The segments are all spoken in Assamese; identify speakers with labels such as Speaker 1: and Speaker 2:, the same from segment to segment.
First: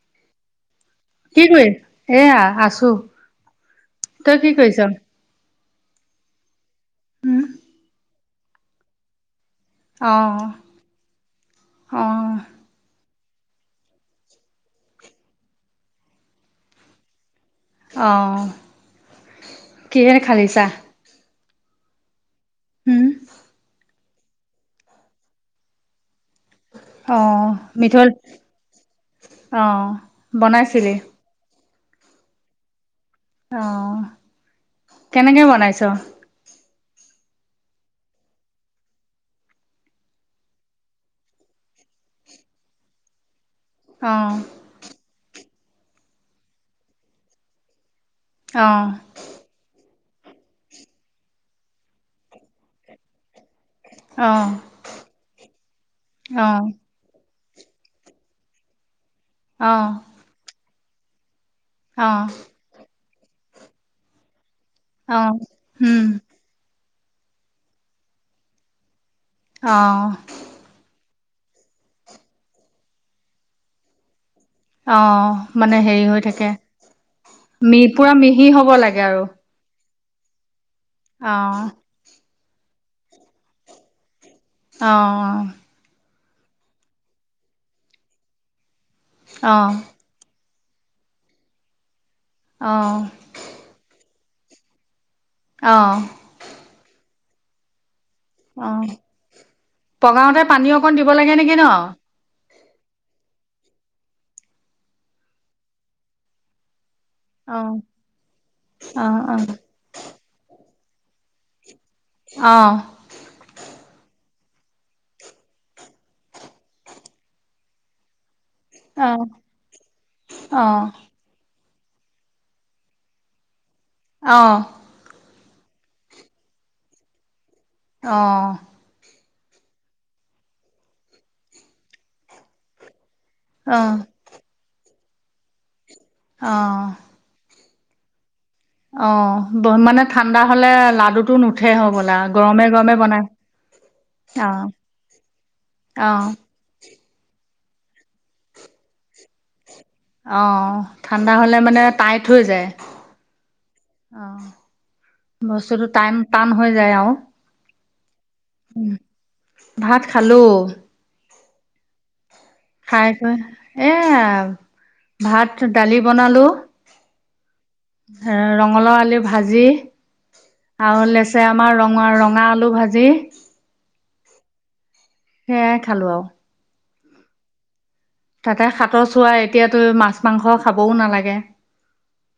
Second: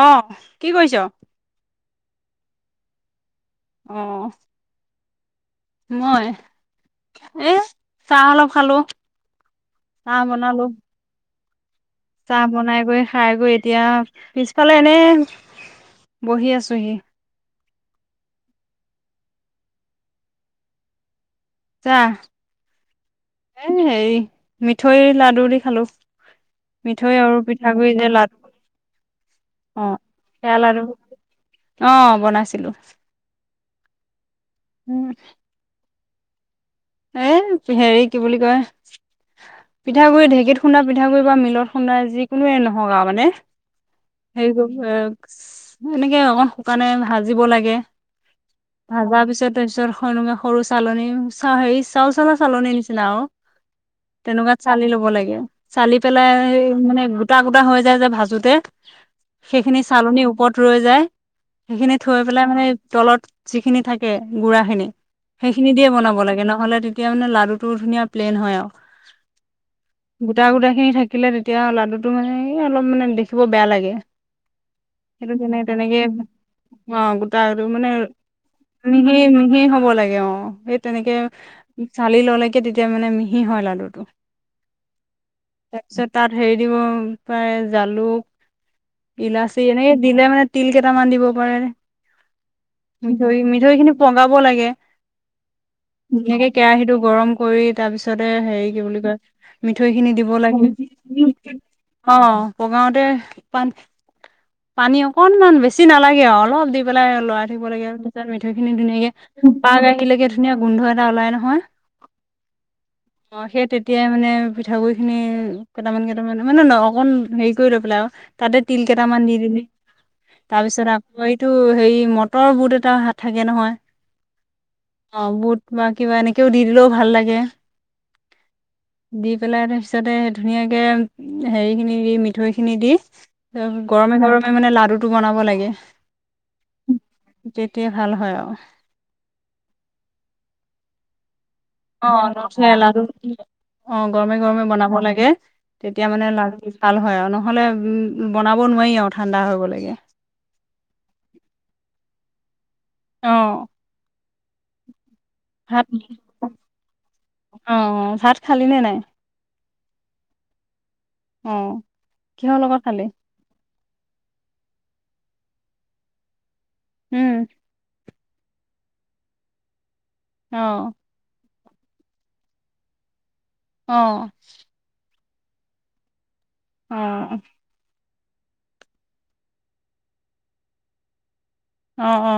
Speaker 1: অ', কৰিছ?
Speaker 2: কি কৰি, এয়া আছ চো
Speaker 1: অ',
Speaker 2: তই কি কৰিছ?
Speaker 1: মই
Speaker 2: উম
Speaker 1: এ চাহ অলপ খালো।
Speaker 2: অ
Speaker 1: চাহ বনালো।
Speaker 2: অ
Speaker 1: চাহ বনাই কৰি খায় কৰি এতিয়া পিছফালে এনে বহি আছোহি।
Speaker 2: অহ, কিহে খালি‌ চাহ?
Speaker 1: চাহ,
Speaker 2: উম
Speaker 1: এ হেয়ি মিঠৈৰ লাডু দি খালো। মিঠৈ আৰু
Speaker 2: অহ,
Speaker 1: পিঠাগুৰি যে
Speaker 2: মিঠৈ
Speaker 1: লাডু
Speaker 2: অ',
Speaker 1: সেয়া লাডু
Speaker 2: বনাইছিলি?
Speaker 1: অ', বনাইছিলো।
Speaker 2: অ',
Speaker 1: উম,
Speaker 2: কেনেকে বনাইছ?
Speaker 1: এ হেৰি কি বুলি কয় পিঠাগুৰি ঢেঁকীত খুনা পিঠাগুৰি বা মিলত খুন্দা যিকোনোৱে নহওঁক আৰু মানে
Speaker 2: অ অ
Speaker 1: হেৰি কৰ এ এনেকে অকন শুকানে ভাজিব লাগে।
Speaker 2: অ
Speaker 1: ভাজা পিছত তাৰপিছত সৰু চালনী হেৰি চাউল চালা চালনীৰ নিচিনা আৰু তেনেকুৱাত
Speaker 2: অ
Speaker 1: চালি ল'ব লাগে, চালি পেলাই সেই মানে গোটা গোটা হৈ যায় যে, ভাজোতে
Speaker 2: অ
Speaker 1: সেইখিনি চালনীৰ ওপৰত ৰৈ যায় সেইখিনি
Speaker 2: অ
Speaker 1: থৈ পেলাই মানে তলত যিখিনি থাকে গুৰা
Speaker 2: অ
Speaker 1: সেইখিনি দিয়ে
Speaker 2: উম
Speaker 1: বনাব লাগে নহ'লে তেতিয়া মানে লাডুটো ধুনীয়া প্লেইন হয় আৰু
Speaker 2: অ
Speaker 1: গোটা গোটা খিনি থাক থাকিলে তেতিয়া লাডুটো মানে অলপ মানে দেখিব বেয়া লাগে। সেইটো
Speaker 2: অ',
Speaker 1: তেনে
Speaker 2: মানে
Speaker 1: তেনেকে
Speaker 2: হেৰি হৈ থাকে।
Speaker 1: অ', গোটাটো
Speaker 2: মি
Speaker 1: মানে
Speaker 2: পুৰা মিহি হ'ব লাগে
Speaker 1: মিহি,
Speaker 2: আৰু
Speaker 1: মিহি হ'ব লাগে অ', সেই তেনেক
Speaker 2: অ
Speaker 1: চালি ললেকে তেতিয়া মানে মিহি হয়, লাডুটো।
Speaker 2: অহ।
Speaker 1: তাৰপিছত তাত হেৰি দিব পাৰে জালুক,
Speaker 2: অ
Speaker 1: ইলাচি এনেকে দিলে মানে তিল কেইটামান দিব পাৰে মিঠৈ মিঠৈ খিনি পগাব লাগে
Speaker 2: অ
Speaker 1: ধুনীয়াকে কেৰাহী টো গৰম কৰি তাৰ পিছত তাৰিছতে হেৰি
Speaker 2: অ অ
Speaker 1: কি বুলি কয় মিঠৈ খিনি দিব
Speaker 2: পগাওতে পানী
Speaker 1: লাগে
Speaker 2: অকণ দিব লাগে নেকি ন?
Speaker 1: অ পগাওতে পান পানী অকনমান বেছি নালাগে আৰু অলপ দি পেলাই লৰাই থাক
Speaker 2: অহ
Speaker 1: লাগে তিছত মিঠৈ খিনি
Speaker 2: অহ
Speaker 1: ধুনাকেোপাখিলে ধুন গোধ ওলাই নহয়
Speaker 2: অহ
Speaker 1: অ সেই তেতিয়াই মানে পিঠাগুডৰিি খিনি কেইটামান কেইটামান মানে ন অকন হেৰি কৰি লৈ পেলাই আৰু তাতে তিল কেইটামান দি দিলি
Speaker 2: অহ
Speaker 1: তাৰপিছত আকৌ এইটো হেৰি মটৰ বুত এটা হাত থাকে নহয়
Speaker 2: আহ
Speaker 1: অ বুট বা কিবা এনেকেও দি দিলেও ভাল লাগে
Speaker 2: আহ
Speaker 1: দি পেলাই তাৰ পিছতে ধুনীয়াকে হেৰি খিনি দি মিঠৈ খিনি দি তাৰ গৰমে গৰমে মানে লাড়ু টো বনাব লাগে
Speaker 2: আহ
Speaker 1: তেতিয়াাই ভাল হয় আৰু
Speaker 2: অ মানে ঠাণ্ডা হলে লাডু টো নুঠ
Speaker 1: অ নয়ালা আৰু অ গৰমে
Speaker 2: অহ
Speaker 1: গৰমে বনাব লাগে তেতিয়া
Speaker 2: অহ
Speaker 1: মানে লাাৰু তাল হয় আৰু নহ'লে বনাব নোৱাৰি আৰু ঠাণ্ডা হৈ গলগে
Speaker 2: অ ঠাণ্ডা হলে মানে টাইট হৈ যায়
Speaker 1: আহ
Speaker 2: অহ
Speaker 1: ভ
Speaker 2: বস্তুটো টান টান
Speaker 1: অ ভাত খালি নে
Speaker 2: উ
Speaker 1: নাই
Speaker 2: ভাত খালো
Speaker 1: অ কিহৰ লগত খালি
Speaker 2: খাই কৈ এ ভাত দালি বনালো
Speaker 1: উম
Speaker 2: এ ৰঙালাও আলি ভাজি
Speaker 1: অ
Speaker 2: আৰু লেচেৰা আমাৰ ৰঙ ৰঙা আলু ভাজি
Speaker 1: আহ
Speaker 2: হে খালো
Speaker 1: অ
Speaker 2: তাতে হাতৰ চোৱা এতিয়াতো মাছ মাংস খাবও নালাগে
Speaker 1: অ অ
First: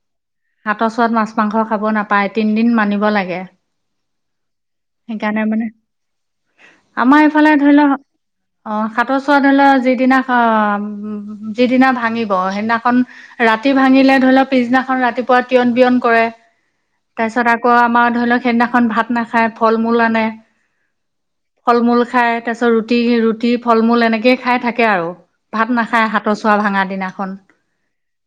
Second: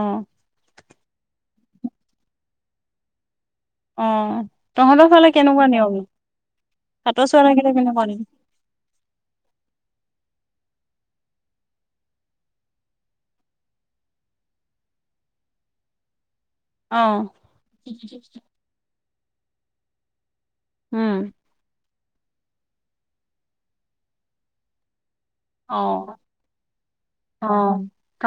Speaker 2: কাতৰ চৰত মাছ মাংস খাব নাপায় তিনিদিন মানিব লাগে
Speaker 1: অ তহঁতৰ ফালে
Speaker 2: সেইকাৰণে মানে
Speaker 1: কেনেকুৱা নিয়ম
Speaker 2: আমাৰ
Speaker 1: সাতৰ চোৱা
Speaker 2: এইফালে
Speaker 1: লাগিলে
Speaker 2: ধৰি লও
Speaker 1: কেনেকুৱা নিয়ম
Speaker 2: অ সাতৰ চোৱা ধৰি লোৱা যিদিনা উ যিদিনা ভাঙিব সেইদিনাখন ৰাতি ভাঙিলে ধৰি লওক পিছদিনাখন ৰাতিপুৱা তিয়ন বিয়ন কৰে
Speaker 1: অ
Speaker 2: তাৰপিছত আকৌ আমাৰ ধৰি লওক সেইদিনাখন ভাত নাখায় ফল মূল আনে
Speaker 1: উম
Speaker 2: খাই তাৰ পিছত ৰুটি ৰুটি ফল মূল এনেকেই খাই থাকে আৰু ভাত
Speaker 1: অ
Speaker 2: নাখায় হাতৰ চোৱা ভাঙা দিনাখন
Speaker 1: অ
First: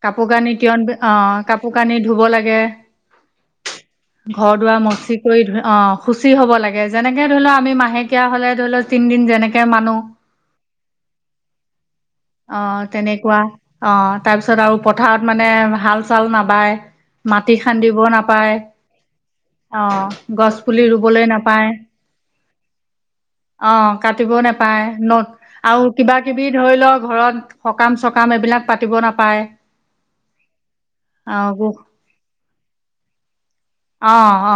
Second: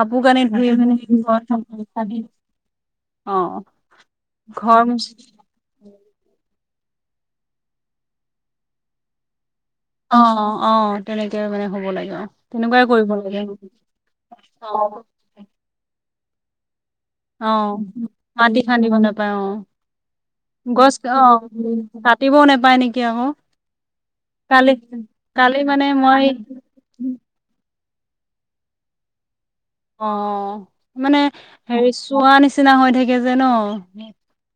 Speaker 2: কাপোৰ কানি
Speaker 1: ধুই
Speaker 2: তিয়ন
Speaker 1: মেলি
Speaker 2: অ
Speaker 1: ঘৰ
Speaker 2: কাপোৰ কানি ধ লাগে
Speaker 1: অ
Speaker 2: ঘৰ দুৱাৰ মচি কৰি ধু অ শুচি হব লাগে যেনেকে ধৰি লও আমি মাহেকীয়া হলে ধৰি লও তিনদিন যেনেকে মানো
Speaker 1: অ অ তেনেকে মানে হ'ব লাগে
Speaker 2: অ
Speaker 1: তেনেকুৱাই কৰিব
Speaker 2: তেনেকুৱা
Speaker 1: লাগে
Speaker 2: অ তাৰপিছত আৰু
Speaker 1: অ
Speaker 2: পথাৰত মানে হাল চাল ন বাই
Speaker 1: অ
Speaker 2: মাটি খান্দিব নাপায়
Speaker 1: মাটি খান্দিব নাপায়
Speaker 2: অ গছ পুলি ৰুবলৈ নাপায়
Speaker 1: কাটতিবও নোপায় নেকি আকৌ
Speaker 2: অ কাটিবও
Speaker 1: কালি
Speaker 2: নাপায় ন
Speaker 1: কালি
Speaker 2: আৰু
Speaker 1: মানে
Speaker 2: কিবা
Speaker 1: মই
Speaker 2: কিবি ধৰি লওক ঘৰত সকাম-চকাম এইবিলাক পাতিব নাপায়।
Speaker 1: অ মানে
Speaker 2: অ', গো
Speaker 1: হেৰি চোৱা নিচিনা হৈ থাকে যে ন।
Speaker 2: অ অ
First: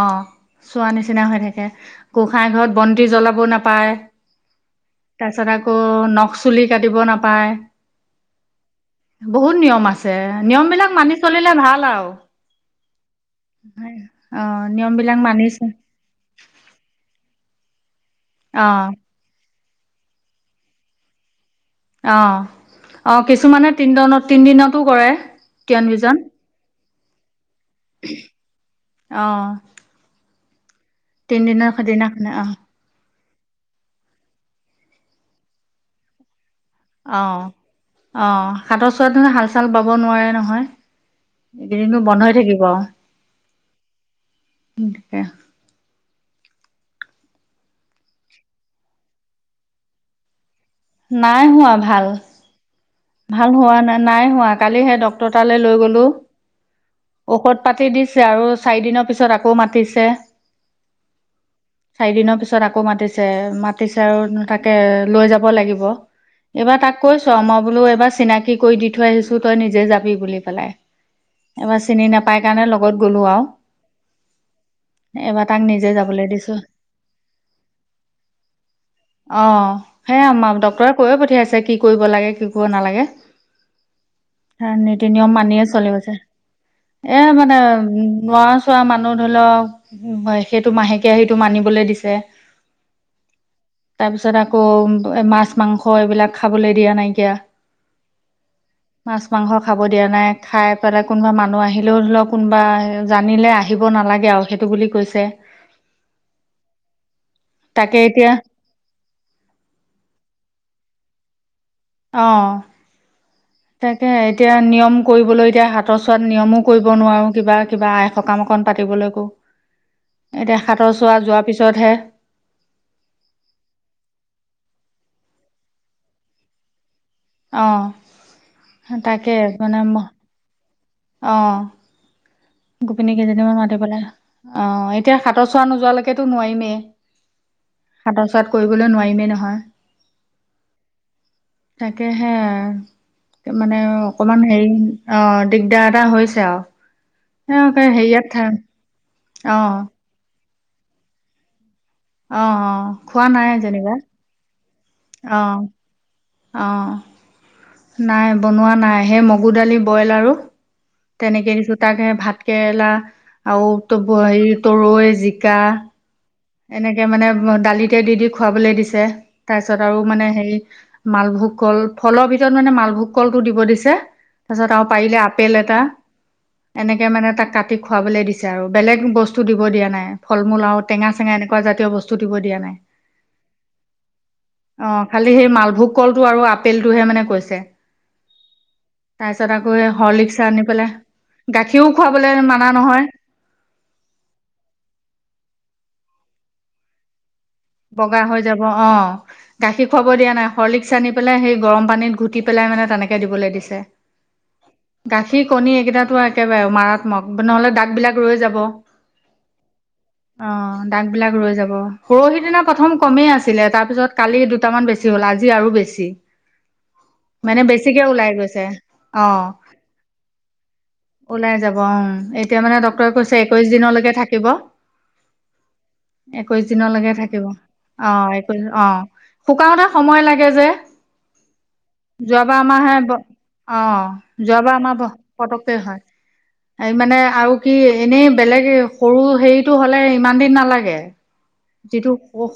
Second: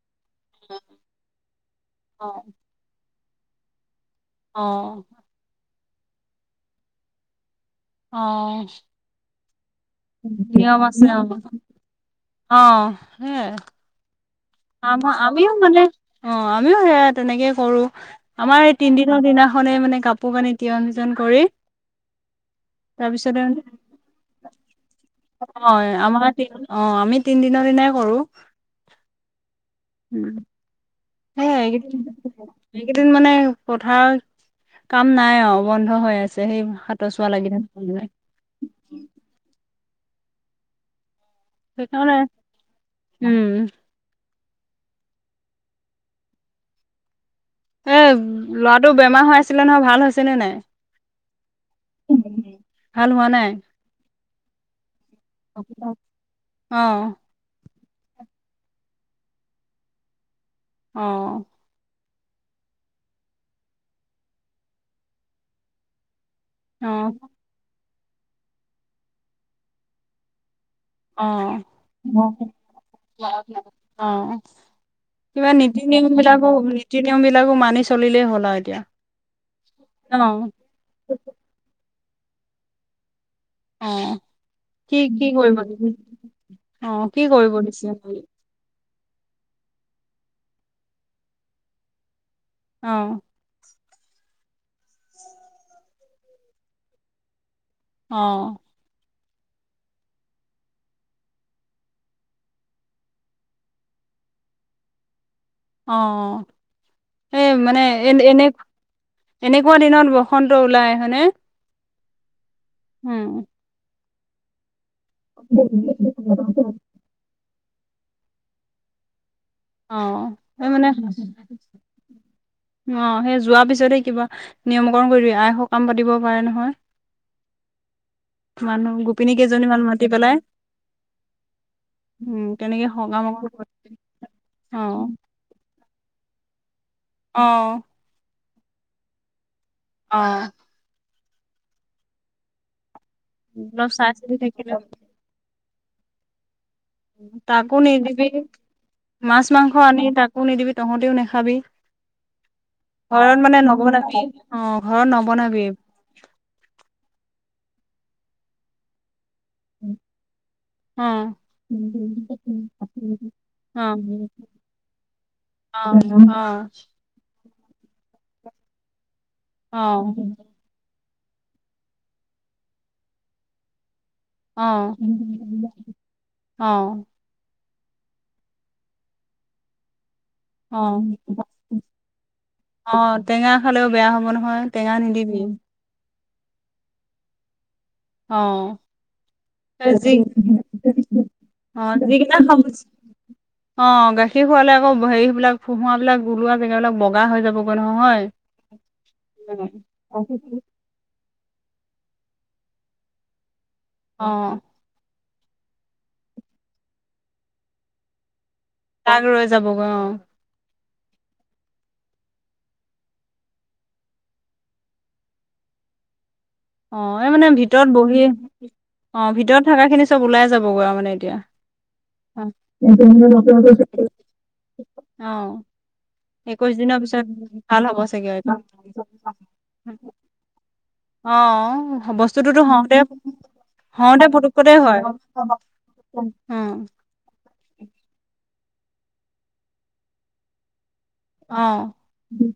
Speaker 2: চোৱা নিচিনা হৈ থাকে,
Speaker 1: অ
Speaker 2: গোসাইই ঘৰত বন্তি জ্বলাব ব নাপায়।
Speaker 1: অ
Speaker 2: তাৰপিছত আকৌ নখ চুলি কাটিব নাপায়।
Speaker 1: আহ
Speaker 2: বহুত নিয়ম আছে, নিয়ম বিলাক মানি চলিলে ভাল আৰু
Speaker 1: হে
Speaker 2: অ', নিয়ম
Speaker 1: আমাৰ
Speaker 2: বিলাক
Speaker 1: আমিও
Speaker 2: মানিছে
Speaker 1: মানে অ আমিও সেয়া তেনেকে কৰো। আমাৰ এই
Speaker 2: অ',
Speaker 1: তিনদিনৰ দিনাখনেই মানে কাপোৰ কানি তিয় সিজন কৰি
Speaker 2: অ অ
Speaker 1: তাৰপিছতে
Speaker 2: কিছুমানে তিনদত তিনদিনতো কৰে
Speaker 1: অ
Speaker 2: তিয়ন
Speaker 1: আমাৰ
Speaker 2: বীজন
Speaker 1: অ আমি তিনিদিনৰ দিনাই কৰো।
Speaker 2: অ'।
Speaker 1: স [unintelligible]
Speaker 2: তিনদিনৰ দিনাখনে অ',
Speaker 1: মানে পথাৰ কাম নাই অ বন্ধ হৈ আছে। সেই হাতৰ চোৱা
Speaker 2: আহ,
Speaker 1: লাগি থাকে
Speaker 2: আহ হাতৰ চোৱাতো হাল-চাল বাব নোৱাৰে নহয়। এইকেইদিনো
Speaker 1: সেইকাৰণে
Speaker 2: বন্ধ হৈ থাকিব।
Speaker 1: উম
Speaker 2: এনেকা [unintelligible]
Speaker 1: এ ল'ৰাটো বেমাৰ হৈ আছিলে নহয়, ভাল হৈছে নে নাই?
Speaker 2: নাই হোৱা ভাল। ভাল হোৱা নাই নাই হোৱা কালিহে ডাক্তৰৰ তালৈ
Speaker 1: অ',
Speaker 2: লৈ গলো ঔষধ পাতি দিছে আৰু চাৰি দিনৰ পিছত আকৌ মাতিছে
Speaker 1: অ
Speaker 2: চাৰি দিনৰ পিছত আকৌ মাতিছে, মাতিছে আৰু তাকে লৈ যাব লাগিব। এইবাৰ তাক
Speaker 1: অ',
Speaker 2: কৈছো মই বোলো এইবাৰ চিনাকি কৰি দি থৈ আহিছোঁ তই নিজে যাবি বুলি পেলাই।
Speaker 1: আহ
Speaker 2: এবাৰ চিনি নাপাই কাৰণে লগত গ'লো আৰু
Speaker 1: আহ
Speaker 2: এবাৰ
Speaker 1: কিবা
Speaker 2: তাক
Speaker 1: নীতি
Speaker 2: নিজে
Speaker 1: নিয়ম
Speaker 2: যাবলৈ
Speaker 1: বিলাকো,
Speaker 2: দিছো
Speaker 1: নীতি নিয়ম বিলাকো মানি চলিলেই হ'ল আৰু এতিয়া।
Speaker 2: অ সেয়া
Speaker 1: অ',
Speaker 2: আমাক ডক্টোৰে কৈয়ে পঠিয়াইছে, কি কৰিব লাগে, কি কৰিব নালাগে।
Speaker 1: অ', কি
Speaker 2: নীতি
Speaker 1: কি
Speaker 2: নিয়ম
Speaker 1: কৰিব
Speaker 2: মানিয়ে
Speaker 1: অ',
Speaker 2: চলি আছে।
Speaker 1: কি
Speaker 2: এ
Speaker 1: কৰিব
Speaker 2: মানে
Speaker 1: দিছে?
Speaker 2: উ লোৱা চোৱা মানে মানহ ধৰি লওক সেইটো মাহেকীয়া সেইটো মানিবলৈ দিছে।
Speaker 1: আহ
Speaker 2: তাৰ পিছত আকৌ মাছ- মাংস এইবিলাক খাবলৈ দিয়া নাইকিয়া।
Speaker 1: আহ
Speaker 2: মাছ মাংস খাব দিয়া নাই, খাই পেলাই কোনোবা মানুহ আহিলেও ধৰি লওক কোনোবা জানিলে আহিব ন নালাগে আৰু সেইটো বুলি কৈছে।
Speaker 1: অ সেই মানে
Speaker 2: তাকে
Speaker 1: এনে
Speaker 2: এতিয়া
Speaker 1: এনে এনেকুৱা দিনত বসন্ত ওলাই। হয়নে?
Speaker 2: অ
Speaker 1: উম
Speaker 2: তাকে এতিয়া নিয়ম কৰিবলৈ, এতিয়া হাতৰ চোৱাত নিয়মো কৰিব নোৱাৰোঁ কিবা কিবা আই সকাম অকণ পাতিবলৈকো
Speaker 1: অ
Speaker 2: এতিয়া
Speaker 1: সেই মানে
Speaker 2: সাতৰ চোৱা যোৱাৰ পিছতহে
Speaker 1: [inaudible] অ সেই যোৱা পিছতে কিবা নিয়মকৰণ কৰি দ আই সকাম পাতিব পাৰে নহয়
Speaker 2: অ
Speaker 1: মানুহ গোপিনী কেইজনী মান মাতি পেলাই
Speaker 2: অহ
Speaker 1: উম তেনেকে
Speaker 2: গোপিনী
Speaker 1: সকাম
Speaker 2: কেইজনদিনমান
Speaker 1: অকণ
Speaker 2: মাতি পেলাই, অ এতিয়া সাতৰ চোৱা নোযোৱালৈকেতো নোৱাৰিমেই।
Speaker 1: অহ
Speaker 2: পাত কৰিবলৈ নোৱাৰিমে নহয়।
Speaker 1: অহ।
Speaker 2: তাকে হে মানে
Speaker 1: অলপ চাই চিতি
Speaker 2: অকমান হেৰি
Speaker 1: থাকিলে
Speaker 2: অ। দিগদাৰ এটা হৈছে আৰু।
Speaker 1: তাকো
Speaker 2: এওঁকে হেৰিয়াত
Speaker 1: নিদিবি
Speaker 2: থা
Speaker 1: মাছ
Speaker 2: অ
Speaker 1: মাংস আনি তাকো নিদিবি তহঁতেও নাখাবি।
Speaker 2: অ অ খোৱা
Speaker 1: ঘৰত
Speaker 2: নাই
Speaker 1: মানে
Speaker 2: যেনিবা
Speaker 1: নবনাবি অ ঘৰত
Speaker 2: অ
Speaker 1: নবনাবি।
Speaker 2: অ নাই বনোৱা নাই সেই মগু দালি বইল আৰু।
Speaker 1: অ
Speaker 2: তেনেকে দিছোঁ তাকে ভাতকেৰেলা। আৰু
Speaker 1: অ অ
Speaker 2: হেৰি তৰৈ জিকা। এনেকে মানে দালিতে দি দি খুৱাবলৈ দিছে তাৰপিছত
Speaker 1: অ
Speaker 2: আৰু মানে হেৰি। মালভোগ কল ফলৰ ভিতৰত মানে মালভোগ কলটো দিব দিছে।
Speaker 1: অ
Speaker 2: তাৰপিছত আৰু পাৰিলে আপেল এটা এনেকে মানে তাক কাটি। টি খুৱাবলে দিছে আৰু বেলেগ বস্তু দিব দিয়া নাই ফল-মূল
Speaker 1: অ
Speaker 2: টেঙা।
Speaker 1: অ
Speaker 2: এনেকুৱা
Speaker 1: অ
Speaker 2: জাতীয় বস্তু দিব দিয়া নাই
Speaker 1: অ টেঙা খালেও বেয়া হ'ব নহয় টেঙা
Speaker 2: অহ খালী
Speaker 1: নিদিবি
Speaker 2: সেই মালভোগ কল। কলটো আৰু আপেলটোহে মানে কৈছে।
Speaker 1: অ। [unintelligible]
Speaker 2: তাৰপিছত আকৌ সেই হৰলিক্স আনি পেলাই গাখীৰো খুৱাবলৈ মানা নহয়
Speaker 1: অ গাখীৰ খোৱালে আকৌ হেৰিবিলাক ফোহুৱা বিলাক ওলোৱা জেগাবিলাক বগা হৈ যাব।
Speaker 2: বগা হৈ যাব অ গাখীৰ খুৱাব দিয়া নাই হৰলিক্স আনি পেলাই সেই। গৰম পানীত ঘুটি পেলাই মানে তেনেকে দিবলৈ দিছে।
Speaker 1: অ।
Speaker 2: গাখীৰ কণী এইকেইটাতো একেবাৰে মাৰাত্মক নহ'লে দাগবিলাক ৰৈ যাব।
Speaker 1: তাক ৰৈ যাব গৈ অহ।
Speaker 2: দাগ বিলাক ৰৈ যাব পৰহি দিনা। প্ৰথম কমেই আছিলে তাৰ পিছত কালি দুটামান বেছি হ'ল আজি আৰু বেছি।
Speaker 1: অ এই
Speaker 2: মানে
Speaker 1: ভিতৰত
Speaker 2: বেছিকে
Speaker 1: বহি
Speaker 2: ওলাই গৈছে। অ
Speaker 1: ভিতৰত থকা খিনি চব ওলাই যাবগৈ আৰু মানে এতিয়া
Speaker 2: ওলাই যাব উম
Speaker 1: অ
Speaker 2: এতিয়া মানে ডক্তৰে কৈছে একৈশ দিনলৈ। থাকিব।
Speaker 1: অ।
Speaker 2: একৈশ
Speaker 1: দিনৰ
Speaker 2: দিনলৈকে
Speaker 1: পিছত
Speaker 2: থাকিব
Speaker 1: ভাল হ'ব
Speaker 2: অ
Speaker 1: চাগে
Speaker 2: একৈশ অ শুকাওঁতে সময় লাগে যে।
Speaker 1: অ
Speaker 2: যোৱাবাৰ
Speaker 1: বস্তুটোতো
Speaker 2: আমাৰ হে
Speaker 1: হওঁতে।
Speaker 2: অ
Speaker 1: হওঁতে পুতুকতে
Speaker 2: যোৱাবাৰ আমাৰ
Speaker 1: হয়।
Speaker 2: পতককে হয়
Speaker 1: উম,
Speaker 2: এই মানে আৰু কি এনেই। বেলেগ সৰু হেৰিটো হ'লে ইমান দিন নালাগে।
Speaker 1: অ',
Speaker 2: যিটো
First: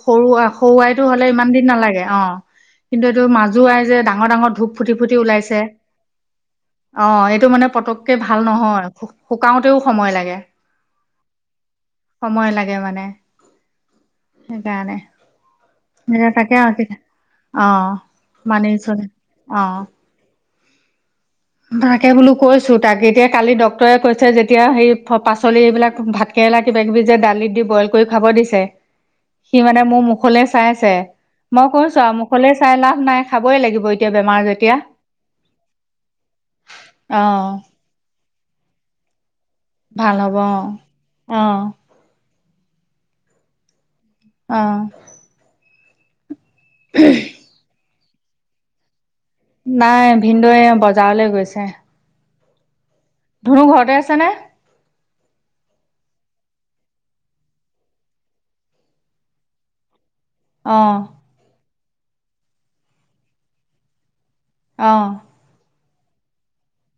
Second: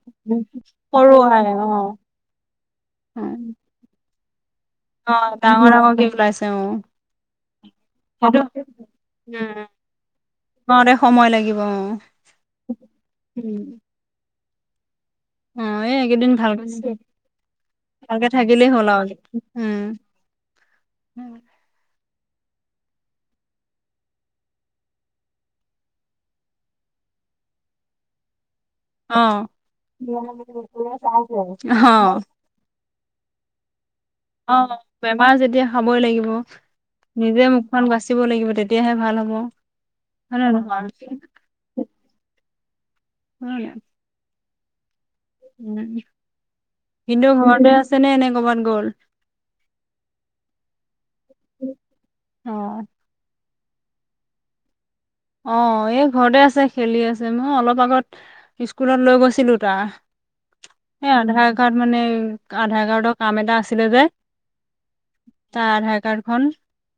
Speaker 2: সৰু সৰু আইটো হ'লে ইমান দিন নালাগে অ। কিন্তু এইটো
Speaker 1: অ',
Speaker 2: মাজু আই যে ডাঙৰ ডাঙৰ ধূপ। ফুটি ফুটি
Speaker 1: অ
Speaker 2: ওলাইছে
Speaker 1: ডাঙৰ ডাঙৰকে ওলাইছে অ।
Speaker 2: অ এইটো মানে পতককে ভাল
Speaker 1: সেইটো
Speaker 2: নহয় শুকাওঁতেও সময় লাগে।
Speaker 1: শুকাওঁতে সময় লাগিব অহ।
Speaker 2: সময় লাগে মানে
Speaker 1: [inaudible]
Speaker 2: সেইকাৰণে।
Speaker 1: অ এই
Speaker 2: এ
Speaker 1: এইকেইদিন ভাল
Speaker 2: তাকে
Speaker 1: কৰিছে।
Speaker 2: অ
Speaker 1: ভালকে
Speaker 2: মানি
Speaker 1: থাকিলেই হ'ল
Speaker 2: চলে
Speaker 1: আৰু
Speaker 2: অ
Speaker 1: উম।
Speaker 2: তাকে বোলো কৈছোঁ তাকে এতিয়া কালি ডক্তৰে কৈছে যেতিয়া সেই পাচলি এইবিলাক ভাতকে। কেলা কিবা কিবি যে দালিত দি বইল কৰি খাব দিছে।
Speaker 1: অ',
Speaker 2: সি মানে মোৰ মুখলৈ চাই আছে, মই কৈছোঁ আৰু
Speaker 1: অ',
Speaker 2: মুখলৈ চাই লাভ নাই খাবই লাগি।
Speaker 1: অ, বেমাৰ যেতিয়া খাবই লাগিব। ব, নিজে
Speaker 2: অ',
Speaker 1: মুখখন বাচিব লাগিব তেতিয়াহে ভাল হব।
Speaker 2: ভাল হ'ব
Speaker 1: হয় নে
Speaker 2: অ',
Speaker 1: নহয়।
Speaker 2: অ',
Speaker 1: উম।
Speaker 2: অ।
Speaker 1: ভিনদেউ ঘৰতে আছে নে এনেই ক'বাত গ'ল।
Speaker 2: নাই ভিনদেউয়ে বজাৰলৈ গৈছে।।
Speaker 1: অ।
Speaker 2: ধনু ঘৰতে আছে নে।
Speaker 1: অ এই ঘৰতে আছে খেলি আছে মই অলপ আগত, স্কুলত লৈ গৈছিলো তাৰ। সে
Speaker 2: অ',
Speaker 1: আধাৰ কাৰ্ড মানে আধাৰ কাৰ্ডৰ কাম এটা আছিলে যে।
Speaker 2: অ',
Speaker 1: তাৰ আধাৰ কাৰ্ড খন,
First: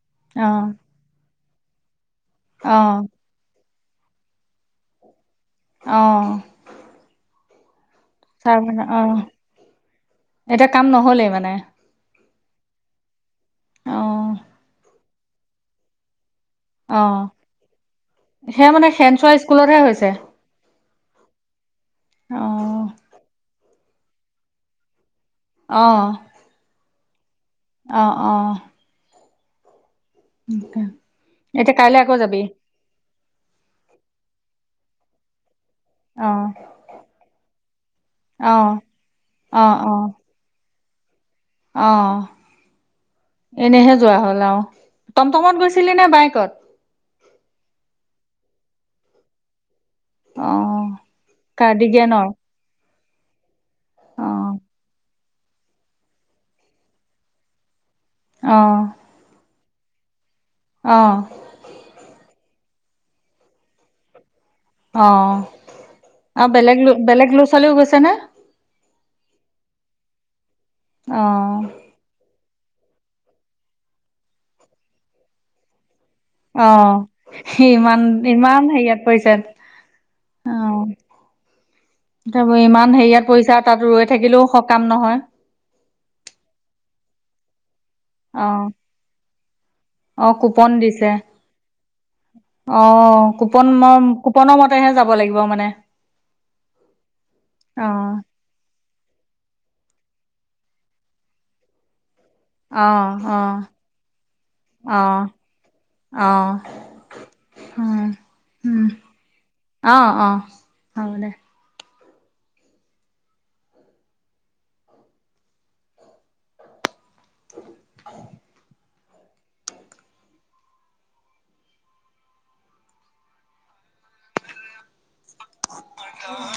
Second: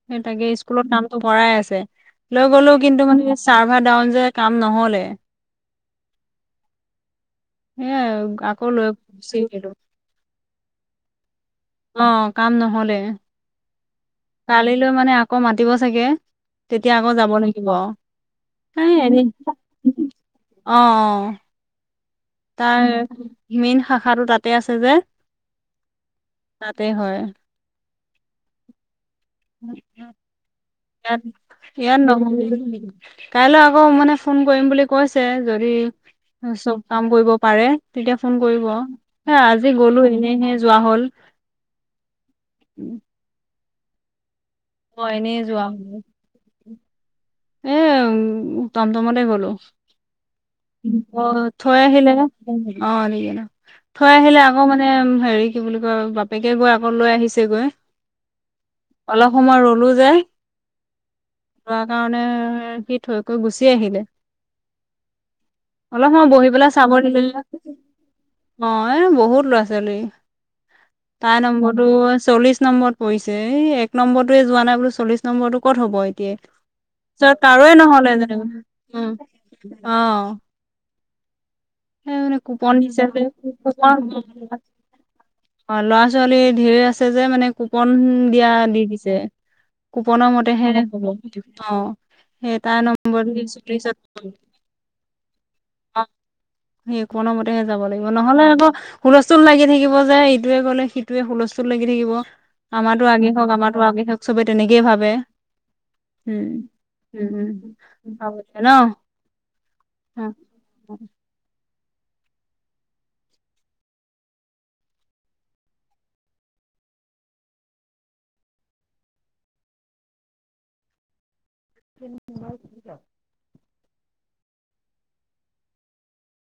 Speaker 1: সেই তাকে
Speaker 2: অ',
Speaker 1: স্কুলত নামটো ভৰাই আছে। লৈ গ'লো
Speaker 2: অ',
Speaker 1: কিন্তু মানে চাৰ্ভাৰ ডাউন যে কাম নহ'লে।
Speaker 2: অহ।
Speaker 1: হেয়াই আকৌ লৈ [unintelligible]
Speaker 2: এতিয়া কাম নহ'লেই মানে।
Speaker 1: অ, কাম নহলে।
Speaker 2: অ।
Speaker 1: কালিলৈ মানে আকৌ মাতিব চাগে। তেতিয়া আকৌ
Speaker 2: অ',
Speaker 1: যাব লাগিব,
Speaker 2: সেয়া
Speaker 1: হে
Speaker 2: মানে
Speaker 1: এনে।
Speaker 2: খেনচোৱা স্কুলতহে হৈছে
Speaker 1: অ অ, তাৰ,
Speaker 2: অ',
Speaker 1: মেইন শাখাটো তাতে আছে যে।
Speaker 2: অ',
Speaker 1: তাতে হয়।
Speaker 2: অ অ।
Speaker 1: [unintelligible]
Speaker 2: এতিয়া কাইলৈ
Speaker 1: ইয়াত,
Speaker 2: আকৌ যাবি
Speaker 1: [unintelligible] কাইলৈ আকৌ মানে ফোন কৰিম বুলি কৈছে। যদি।
Speaker 2: অ',
Speaker 1: চব কাম কৰিব পাৰে তেতিয়া ফোন কৰিব,
Speaker 2: অ',
Speaker 1: হে আজি
Speaker 2: অ', অ',
Speaker 1: গলো এনেহে যোৱা হ'ল।
Speaker 2: অ, এনেহে যোৱা হ'ল আৰু।
Speaker 1: অ এনেই
Speaker 2: টমটমত
Speaker 1: যোৱা
Speaker 2: গৈছিলি
Speaker 1: হ'ল
Speaker 2: নে বাইকত।
Speaker 1: এ উ তমতমতে গলো।
Speaker 2: অ',
Speaker 1: অ থৈ আহিলে,
Speaker 2: কাৰ্ডিগেনৰ
Speaker 1: অ নিকি, থৈ আহিলে
Speaker 2: অ',
Speaker 1: আকৌ মানে হেৰি কি বুলি কয় বাপেকে গৈ আকৌ লৈ আহিছে গৈ,
Speaker 2: অ',
Speaker 1: অলপ সময় ৰ লো যে,
Speaker 2: অ',
Speaker 1: [unintelligible] সি থৈ কৈ গুচি আহিলে।
Speaker 2: অ।
Speaker 1: অলপ সময়
Speaker 2: আৰু
Speaker 1: বহি পেলাই
Speaker 2: বেলেগ
Speaker 1: চাব নিল,
Speaker 2: বেলেগ ল'ৰা ছোৱালীও গৈছে নে?
Speaker 1: অ এ বহুত লৰা-ছোৱালী। তাই ন
Speaker 2: অ',
Speaker 1: নম্বৰটো চল্লিশ ৰত নম্বৰত পৰিছে এই এক নম্বৰটোৱে যোৱা নাই বুলু চল্লিশ নম্বৰটো ক'ত হ'ব এ কে,
Speaker 2: অ',
Speaker 1: পিছত কাৰো
Speaker 2: ইমান
Speaker 1: নহলে যেনে,
Speaker 2: ইমান
Speaker 1: উম। অ। সেই মানে
Speaker 2: তাৰপৰা
Speaker 1: কুপন
Speaker 2: ইমান
Speaker 1: দিছে যে
Speaker 2: হেৰিয়াত পৰিছা তাত
Speaker 1: কুপন
Speaker 2: ৰৈ থাকিলেও সকাম নহয়।
Speaker 1: অ ল'ৰা-ছোৱালী ঢেৰ আছে যে মানে কুপন দিয়া
Speaker 2: অ',
Speaker 1: দি দিছে। কুপনৰ
Speaker 2: অ', কুপন
Speaker 1: মতেহে হব,
Speaker 2: দিছে
Speaker 1: অ্
Speaker 2: অ, কুপন ম কুপনৰ মতেহে যাব লাগিব মানে।
Speaker 1: অ', সেই কমতেহে যাব লাগিব
Speaker 2: অ',
Speaker 1: নহলে আকৌ হুলস্থুল লাগি থাকিব যে ইটোৱে গলে সিটোৱে হুলস্থুল লাগি থাকিব। আমাৰো
Speaker 2: অ',
Speaker 1: আগে হওক
Speaker 2: অ',
Speaker 1: আমাৰো আগে হওক চবে তেনেকেই ভাবে।
Speaker 2: অ',
Speaker 1: উম,
Speaker 2: অ', উম, উম,
Speaker 1: হম [unintelligible]
Speaker 2: অ অ হ দে [unintelligible]
Speaker 1: [unintelligible]
Speaker 2: [unintelligible]